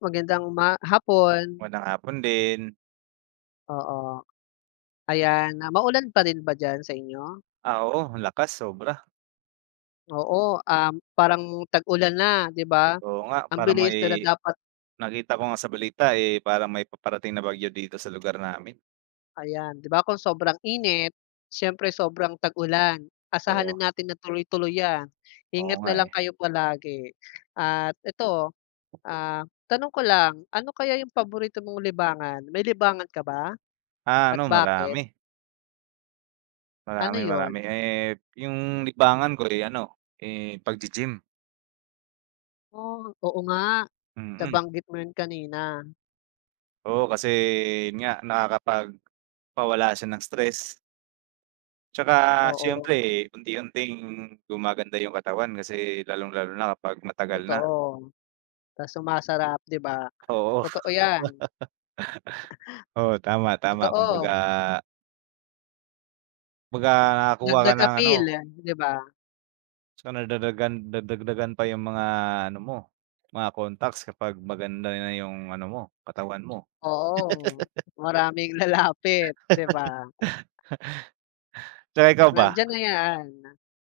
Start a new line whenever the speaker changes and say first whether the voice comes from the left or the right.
left: Magandang uma hapon.
right: Magandang hapon din.
left: Oo. Ayan, na maulan pa rin ba diyan sa inyo?
right: Ah, oo. Ang lakas, sobra.
left: Oo, um, parang tag-ulan na, di ba?
right: Oo nga.
left: Ang
right: Parang
left: bilis na da
right: may
left: dapat.
right: nakita ko nga sa balita, eh, parang may paparating na bagyo dito sa lugar namin.
left: Ayan, di ba kung sobrang init, siyempre sobrang tag-ulan.
right: Oo.
left: Asahanan natin na tuloy-tuloy 'yan.
right: Oo
left: Ingat
right: nga
left: na lang
right: eh.
left: kayo palagi. At ito, ah, tanong ko lang, ano kaya yung paborito mong libangan? May libangan ka ba?
right: Ah,
left: At
right: ano,
left: bakit?
right: marami.
left: Ano
right: Marami, marami.
left: 'yon?
right: Eh, yung libangan ko, eh, ano, eh, paggi-gym.
left: Oh, oo nga.
right: Mm.
left: Nabanggit mo 'yon kanina.
right: Oo, kasi yun nga, nakakapagpawala siya ng stress. Tsaka siyempre,
left: Oo.
right: unti-unting gumaganda yung katawan kasi lalong-lalo na kapag matagal na.
left: Totoo. Ta's sumasarap, di ba?
right: Oo.
left: Totoo 'yan.
right: Oo, tama-tama kumbaga
left: Totoo.
right: Kumbaga, nakakakuha ka
left: Dagdag
right: ng
left: appeal,
right: ano
left: di ba?
right: So, nadadagan nadagdagan pa yung mga ano mo, mga contacts kapag maganda na yung ano mo, katawan mo.
left: Oo. Maraming lalapit, di ba?
right: So, ikaw ba?
left: Nandiyan na 'yan.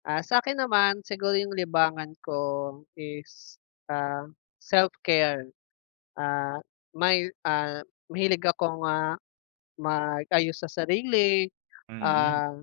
left: Ah, sa'kin naman, siguro yung libangan ko is, ah, self-care. Ah, may ah, mahilig akong, ah, mag-ayos sa sarili,
right: Mm.
left: ah